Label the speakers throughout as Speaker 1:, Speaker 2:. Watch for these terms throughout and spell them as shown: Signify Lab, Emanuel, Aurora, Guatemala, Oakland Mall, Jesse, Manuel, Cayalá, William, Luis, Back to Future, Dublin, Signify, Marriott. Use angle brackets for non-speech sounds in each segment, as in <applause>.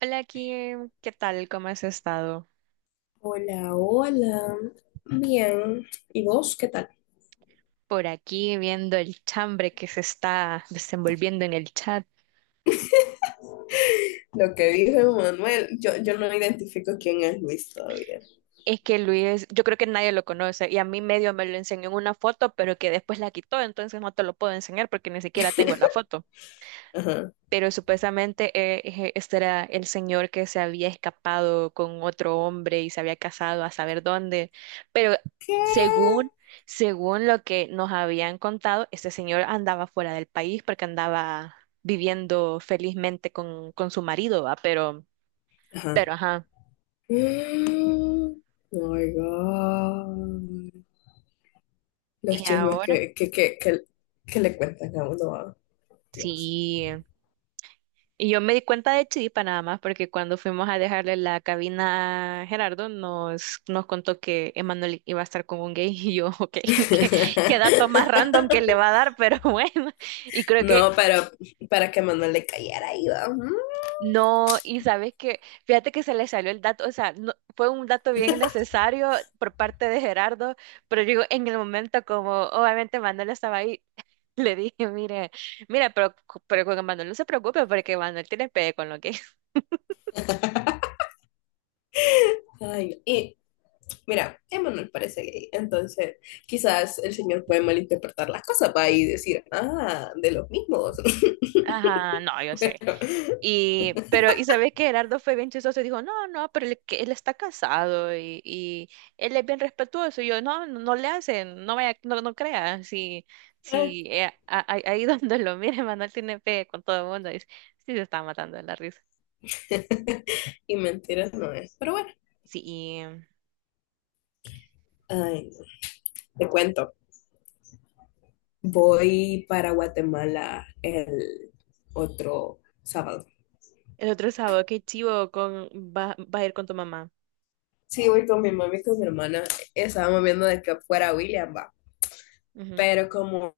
Speaker 1: Hola Kim, ¿qué tal? ¿Cómo has estado?
Speaker 2: Hola, hola. Bien. ¿Y vos qué tal?
Speaker 1: Por aquí viendo el chambre que se está desenvolviendo en el chat.
Speaker 2: Lo que dijo Manuel, yo no identifico quién es Luis todavía.
Speaker 1: Es que Luis, yo creo que nadie lo conoce y a mí medio me lo enseñó en una foto, pero que después la quitó, entonces no te lo puedo enseñar porque ni siquiera tengo la foto.
Speaker 2: Ajá.
Speaker 1: Pero supuestamente este era el señor que se había escapado con otro hombre y se había casado a saber dónde, pero
Speaker 2: ¿Qué?
Speaker 1: según, según lo que nos habían contado, este señor andaba fuera del país porque andaba viviendo felizmente con su marido, ¿va? Pero
Speaker 2: Ajá.
Speaker 1: ajá,
Speaker 2: Mm, Oh my God. Los
Speaker 1: y
Speaker 2: chismes
Speaker 1: ahora
Speaker 2: que le cuentan a uno. Ah, Dios.
Speaker 1: sí. Y yo me di cuenta de Chiripa nada más, porque cuando fuimos a dejarle la cabina a Gerardo, nos contó que Emanuel iba a estar con un gay <laughs> y yo, ok, <laughs> qué, qué dato más
Speaker 2: <laughs>
Speaker 1: random que le va a dar, <laughs> pero bueno, y creo que
Speaker 2: No, pero para que Manuel le cayera ahí, va.
Speaker 1: no, y sabes que, fíjate que se le salió el dato, o sea, fue un dato bien necesario por parte de Gerardo, pero digo, en el momento como obviamente Manuel estaba ahí. <laughs> Le dije, mire, mira, pero con Manuel no se preocupe porque Manuel tiene pegue con lo que.
Speaker 2: Mm. <laughs> Ay, mira, Emanuel parece gay, entonces quizás el señor puede malinterpretar las cosas para y decir, ah, de los mismos.
Speaker 1: Ajá, no, yo
Speaker 2: <laughs>
Speaker 1: sé.
Speaker 2: Pero,
Speaker 1: Y, pero, y sabes que Gerardo fue bien chistoso y dijo, no, no, pero él, que él está casado y él es bien respetuoso. Y yo, no, no, no le hacen, no vaya, no, no crea, si,
Speaker 2: ay,
Speaker 1: ahí <laughs> donde lo mire, Manuel tiene fe con todo el mundo. Y sí se está matando de la risa.
Speaker 2: <laughs> y mentiras no es. Pero bueno,
Speaker 1: Sí,
Speaker 2: ay, no. Te cuento, voy para Guatemala el otro sábado.
Speaker 1: el otro sábado, qué chivo con va, va a ir con tu mamá.
Speaker 2: Sí, voy con mi mami y con mi hermana. Estábamos viendo de que fuera William, va.
Speaker 1: Ujú.
Speaker 2: Pero como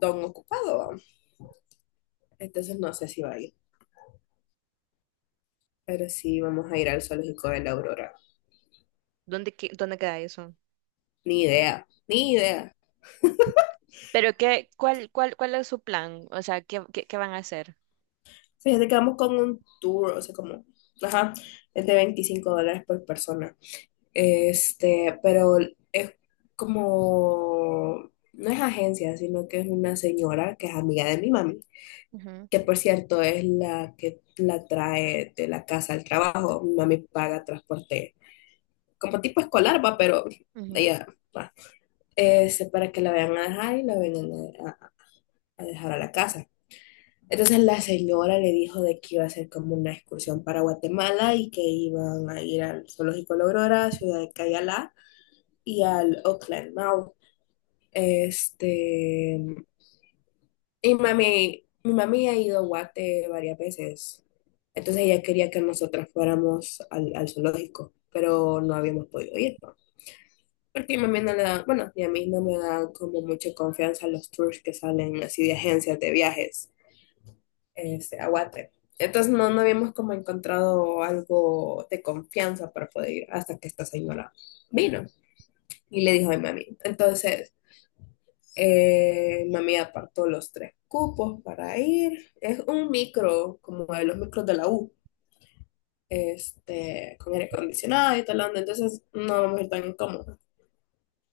Speaker 2: don ocupado, va, entonces no sé si va a ir. Pero sí, vamos a ir al zoológico de la Aurora.
Speaker 1: ¿Dónde, dónde queda eso?
Speaker 2: Ni idea, ni idea.
Speaker 1: Pero qué, cuál, cuál, ¿cuál es su plan? O sea, ¿qué, qué, qué van a hacer?
Speaker 2: Fíjate que vamos con un tour, o sea, como, ajá, es de $25 por persona. Pero es como, no es agencia, sino que es una señora que es amiga de mi mami,
Speaker 1: Ujú,
Speaker 2: que por cierto es la que la trae de la casa al trabajo. Mi mami paga transporte, como tipo escolar, va, pero
Speaker 1: ujú.
Speaker 2: ella va. Para que la vayan a dejar y la vengan a a a dejar a la casa. Entonces la señora le dijo de que iba a hacer como una excursión para Guatemala y que iban a ir al Zoológico La Aurora, Ciudad de Cayalá y al Oakland Mall. Este, y mami, mi mami ha ido a Guate varias veces. Entonces ella quería que nosotras fuéramos al, al zoológico, pero no habíamos podido ir, ¿no? Porque mi mami no le da, bueno, y a mí no me da como mucha confianza los tours que salen así de agencias de viajes. Este, Aguate. Entonces no, no habíamos como encontrado algo de confianza para poder ir hasta que esta señora vino y le dijo a mami. Entonces, mami apartó los tres cupos para ir. Es un micro, como de los micros de la U, con aire acondicionado y tal, onda, entonces no vamos a ir tan incómodos.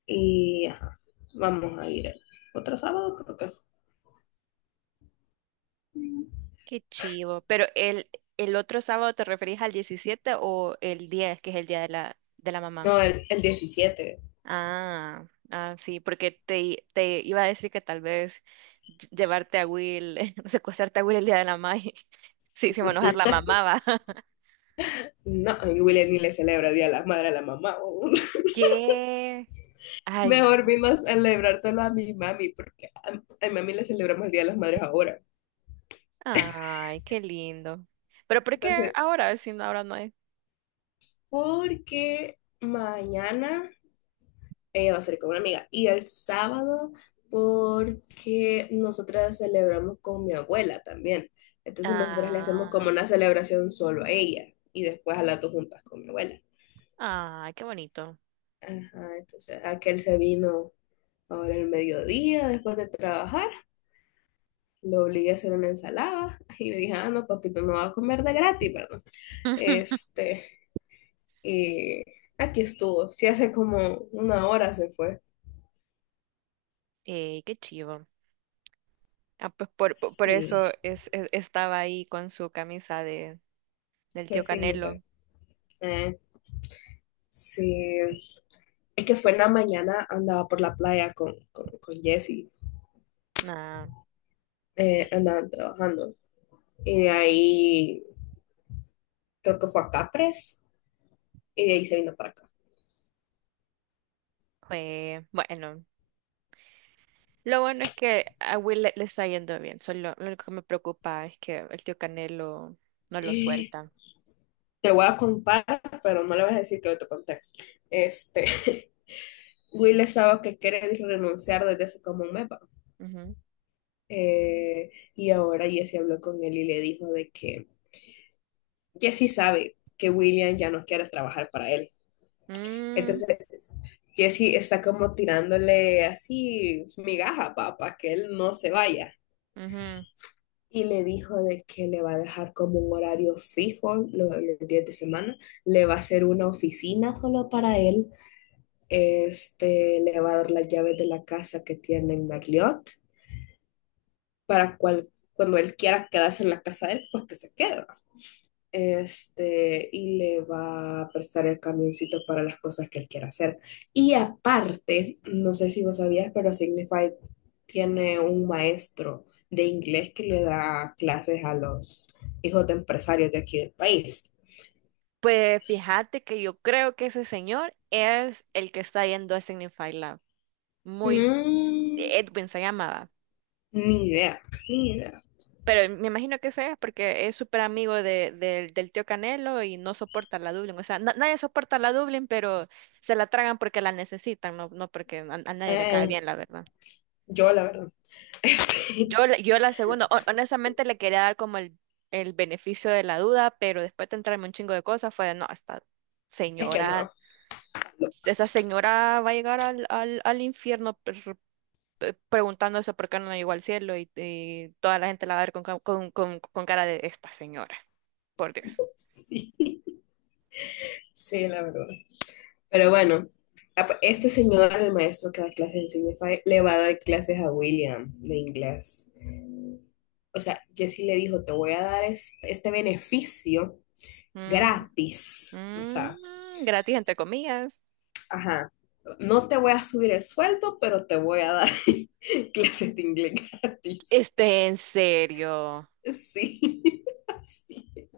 Speaker 2: Y ajá, vamos a ir el otro sábado, creo que.
Speaker 1: Qué chivo. Pero el otro sábado te referís al 17 o el 10 que es el día de la mamá.
Speaker 2: No, el 17.
Speaker 1: Ah, ah, sí, porque te, te iba a decir que tal vez llevarte a Will, <laughs> secuestrarte a Will el día de la mamá. <laughs> Sí, se va a enojar la mamá, va. <laughs>
Speaker 2: No, y William ni le celebra el Día de la Madre a la Mamá. Oh.
Speaker 1: ¿Qué? Ay, no.
Speaker 2: Mejor vino a celebrárselo a mi mami, porque a mi mami le celebramos el Día de las Madres ahora.
Speaker 1: Ay, qué lindo. Pero ¿por qué
Speaker 2: Entonces,
Speaker 1: ahora? Si no, ahora no hay.
Speaker 2: porque mañana ella va a salir con una amiga y el sábado porque nosotras celebramos con mi abuela también. Entonces, nosotras le hacemos como
Speaker 1: Ah,
Speaker 2: una celebración solo a ella y después a las dos juntas con mi abuela.
Speaker 1: ay, qué bonito.
Speaker 2: Ajá, entonces aquel se vino ahora el mediodía después de trabajar, lo obligué a hacer una ensalada y le dije, ah, no, papito, no va a comer de gratis, ¿verdad?
Speaker 1: <laughs>
Speaker 2: Este, y aquí estuvo. Sí, hace como una hora se fue.
Speaker 1: Ey, qué chivo. Ah, pues por eso
Speaker 2: Sí,
Speaker 1: es, estaba ahí con su camisa de, del
Speaker 2: fue
Speaker 1: tío
Speaker 2: así.
Speaker 1: Canelo.
Speaker 2: Eh, sí, es que fue en la mañana, andaba por la playa con Jesse.
Speaker 1: Nah,
Speaker 2: Andaban trabajando. Y de ahí creo que fue a Capres y de ahí se vino para acá.
Speaker 1: fue bueno. Lo bueno es que a Will le está yendo bien. Solo lo único que me preocupa es que el tío Canelo no lo suelta.
Speaker 2: Te voy a contar, pero no le vas a decir que yo te conté. Este, <laughs> Will estaba que quiere renunciar desde hace como un mes.
Speaker 1: Ujú.
Speaker 2: Y ahora Jesse habló con él y le dijo de que Jesse sabe que William ya no quiere trabajar para él.
Speaker 1: Mm,
Speaker 2: Entonces, Jesse está como tirándole así migaja para que él no se vaya.
Speaker 1: ujú.
Speaker 2: Y le dijo de que le va a dejar como un horario fijo los, días de semana, le va a hacer una oficina solo para él, le va a dar las llaves de la casa que tiene en Marriott para cual, cuando él quiera quedarse en la casa de él, pues que se quede. Y le va a prestar el camioncito para las cosas que él quiera hacer. Y aparte, no sé si vos sabías, pero Signify tiene un maestro de inglés que le da clases a los hijos de empresarios de aquí del país.
Speaker 1: Pues fíjate que yo creo que ese señor es el que está yendo a Signify Lab. Muy,
Speaker 2: Mm.
Speaker 1: Edwin se llamaba.
Speaker 2: Ni idea, ni idea.
Speaker 1: Pero me imagino que sea porque es súper amigo de, del tío Canelo y no soporta la Dublin. O sea, nadie soporta la Dublin, pero se la tragan porque la necesitan, no, no porque a nadie le cae
Speaker 2: Eh,
Speaker 1: bien, la verdad.
Speaker 2: yo, la verdad, <laughs> este,
Speaker 1: Yo, yo la segunda, honestamente le quería dar como el beneficio de la duda, pero después de entrarme un chingo de cosas fue de, no, esta
Speaker 2: es que no.
Speaker 1: señora, esa señora va a llegar al, al, al infierno preguntándose por qué no llegó al cielo y toda la gente la va a ver con, con cara de esta señora, por Dios.
Speaker 2: Sí, sí, la verdad. Pero bueno, este señor, el maestro que da clases en Signify, le va a dar clases a William de inglés. O sea, Jesse le dijo, te voy a dar este beneficio
Speaker 1: Mm,
Speaker 2: gratis. O sea,
Speaker 1: mm, gratis entre comillas.
Speaker 2: ajá, no te voy a subir el sueldo, pero te voy a dar <laughs> clases de inglés gratis.
Speaker 1: Este, en serio.
Speaker 2: Sí, <laughs> sí,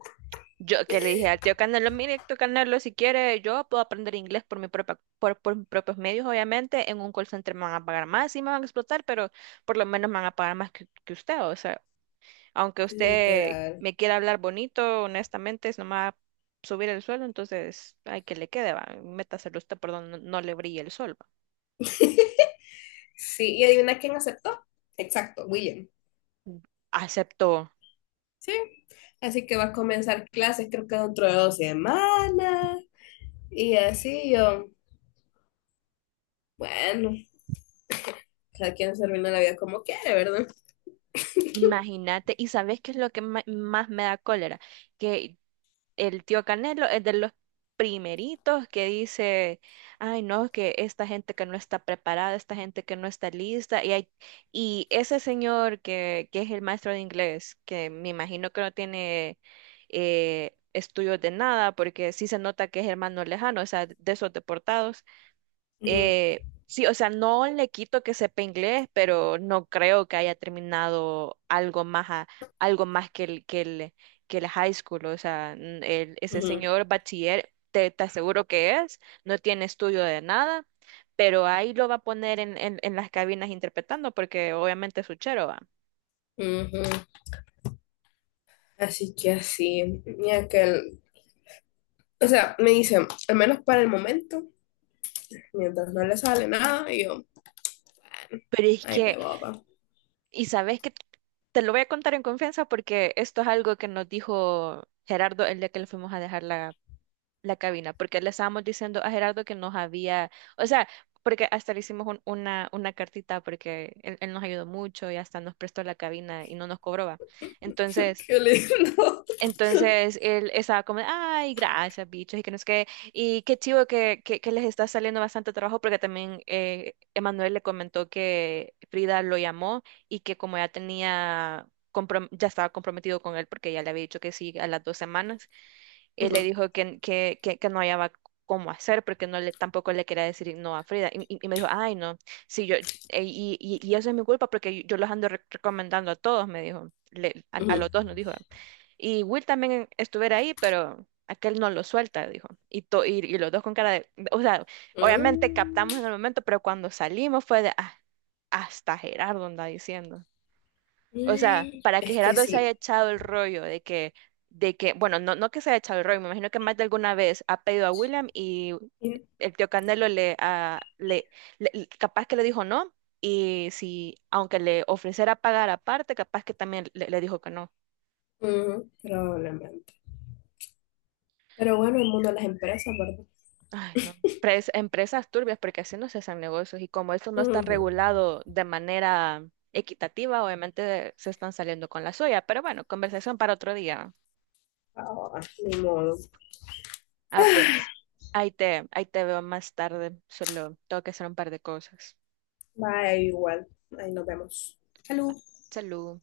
Speaker 1: Yo que le dije al tío Canelo, mire, tío Canelo, si quiere, yo puedo aprender inglés por mi propia, por mis propios medios, obviamente. En un call center me van a pagar más, sí me van a explotar, pero por lo menos me van a pagar más que usted. O sea, aunque usted
Speaker 2: literal.
Speaker 1: me quiera hablar bonito, honestamente, no me va a subir el suelo, entonces, ay, que le quede, va, métaselo usted por donde no, no le brille el sol. Va".
Speaker 2: Sí, y adivina quién aceptó. Exacto, William.
Speaker 1: Aceptó.
Speaker 2: Sí. Así que va a comenzar clases, creo que dentro de 2 semanas. Y así yo, bueno, cada quien se arruina la vida como quiere, ¿verdad?
Speaker 1: Imagínate, ¿y sabes qué es lo que más me da cólera? Que el tío Canelo es de los primeritos que dice, ay no, que esta gente que no está preparada, esta gente que no está lista, y, hay, y ese señor que es el maestro de inglés, que me imagino que no tiene estudios de nada, porque sí se nota que es hermano lejano, o sea, de esos deportados.
Speaker 2: Ujú,
Speaker 1: Sí, o sea, no le quito que sepa inglés, pero no creo que haya terminado algo más, algo más que el, que el, que el high school. O sea, ese
Speaker 2: ujú,
Speaker 1: señor bachiller, te aseguro que es, no tiene estudio de nada, pero ahí lo va a poner en las cabinas interpretando, porque obviamente es uchero, va.
Speaker 2: ujú. Así que así, y aquel, o sea, me dice, al menos para el momento, mientras no le sale nada, y yo,
Speaker 1: Pero es
Speaker 2: ay,
Speaker 1: que,
Speaker 2: pe boba,
Speaker 1: y sabes que te lo voy a contar en confianza porque esto es algo que nos dijo Gerardo el día que le fuimos a dejar la cabina, porque le estábamos diciendo a Gerardo que nos había, o sea, porque hasta le hicimos una cartita porque él nos ayudó mucho y hasta nos prestó la cabina y no nos cobraba.
Speaker 2: <laughs>
Speaker 1: Entonces,
Speaker 2: qué lindo.
Speaker 1: entonces él estaba como, ay, gracias, bichos, y que no es que, y qué chivo que les está saliendo bastante trabajo, porque también Emanuel le comentó que Frida lo llamó y que como ya tenía... ya estaba comprometido con él porque ya le había dicho que sí a las dos semanas, él le
Speaker 2: Ujú,
Speaker 1: dijo que no hallaba cómo hacer, porque no le, tampoco le quería decir no a Frida. Y, y me dijo, ay, no, sí, yo, y eso es mi culpa porque yo los ando recomendando a todos, me dijo, a
Speaker 2: ujú.
Speaker 1: los dos nos dijo. Y Will también estuviera ahí, pero aquel no lo suelta, dijo. Y, y los dos con cara de, o sea, obviamente
Speaker 2: Mm,
Speaker 1: captamos en el momento, pero cuando salimos fue de, "Ah, hasta Gerardo anda diciendo. O sea,
Speaker 2: mm,
Speaker 1: para que
Speaker 2: es que
Speaker 1: Gerardo se haya
Speaker 2: sí.
Speaker 1: echado el rollo de que, bueno, no, no que se haya echado el rollo, me imagino que más de alguna vez ha pedido a William y
Speaker 2: Y-
Speaker 1: el tío Candelo le, ah, le, capaz que le dijo no, y si, aunque le ofreciera pagar aparte, capaz que también le dijo que no.
Speaker 2: ujú, probablemente. Pero bueno, el mundo de las empresas, ¿verdad?
Speaker 1: Ay, no. Empresas turbias, porque así no se hacen negocios, y como esto no está
Speaker 2: Ujú.
Speaker 1: regulado de manera equitativa, obviamente se están saliendo con la suya, pero bueno, conversación para otro día.
Speaker 2: Ah, ni modo.
Speaker 1: Ah,
Speaker 2: <sighs>
Speaker 1: pues, ahí te veo más tarde. Solo tengo que hacer un par de cosas.
Speaker 2: Bye, igual. Ahí nos vemos. Salud.
Speaker 1: Salud.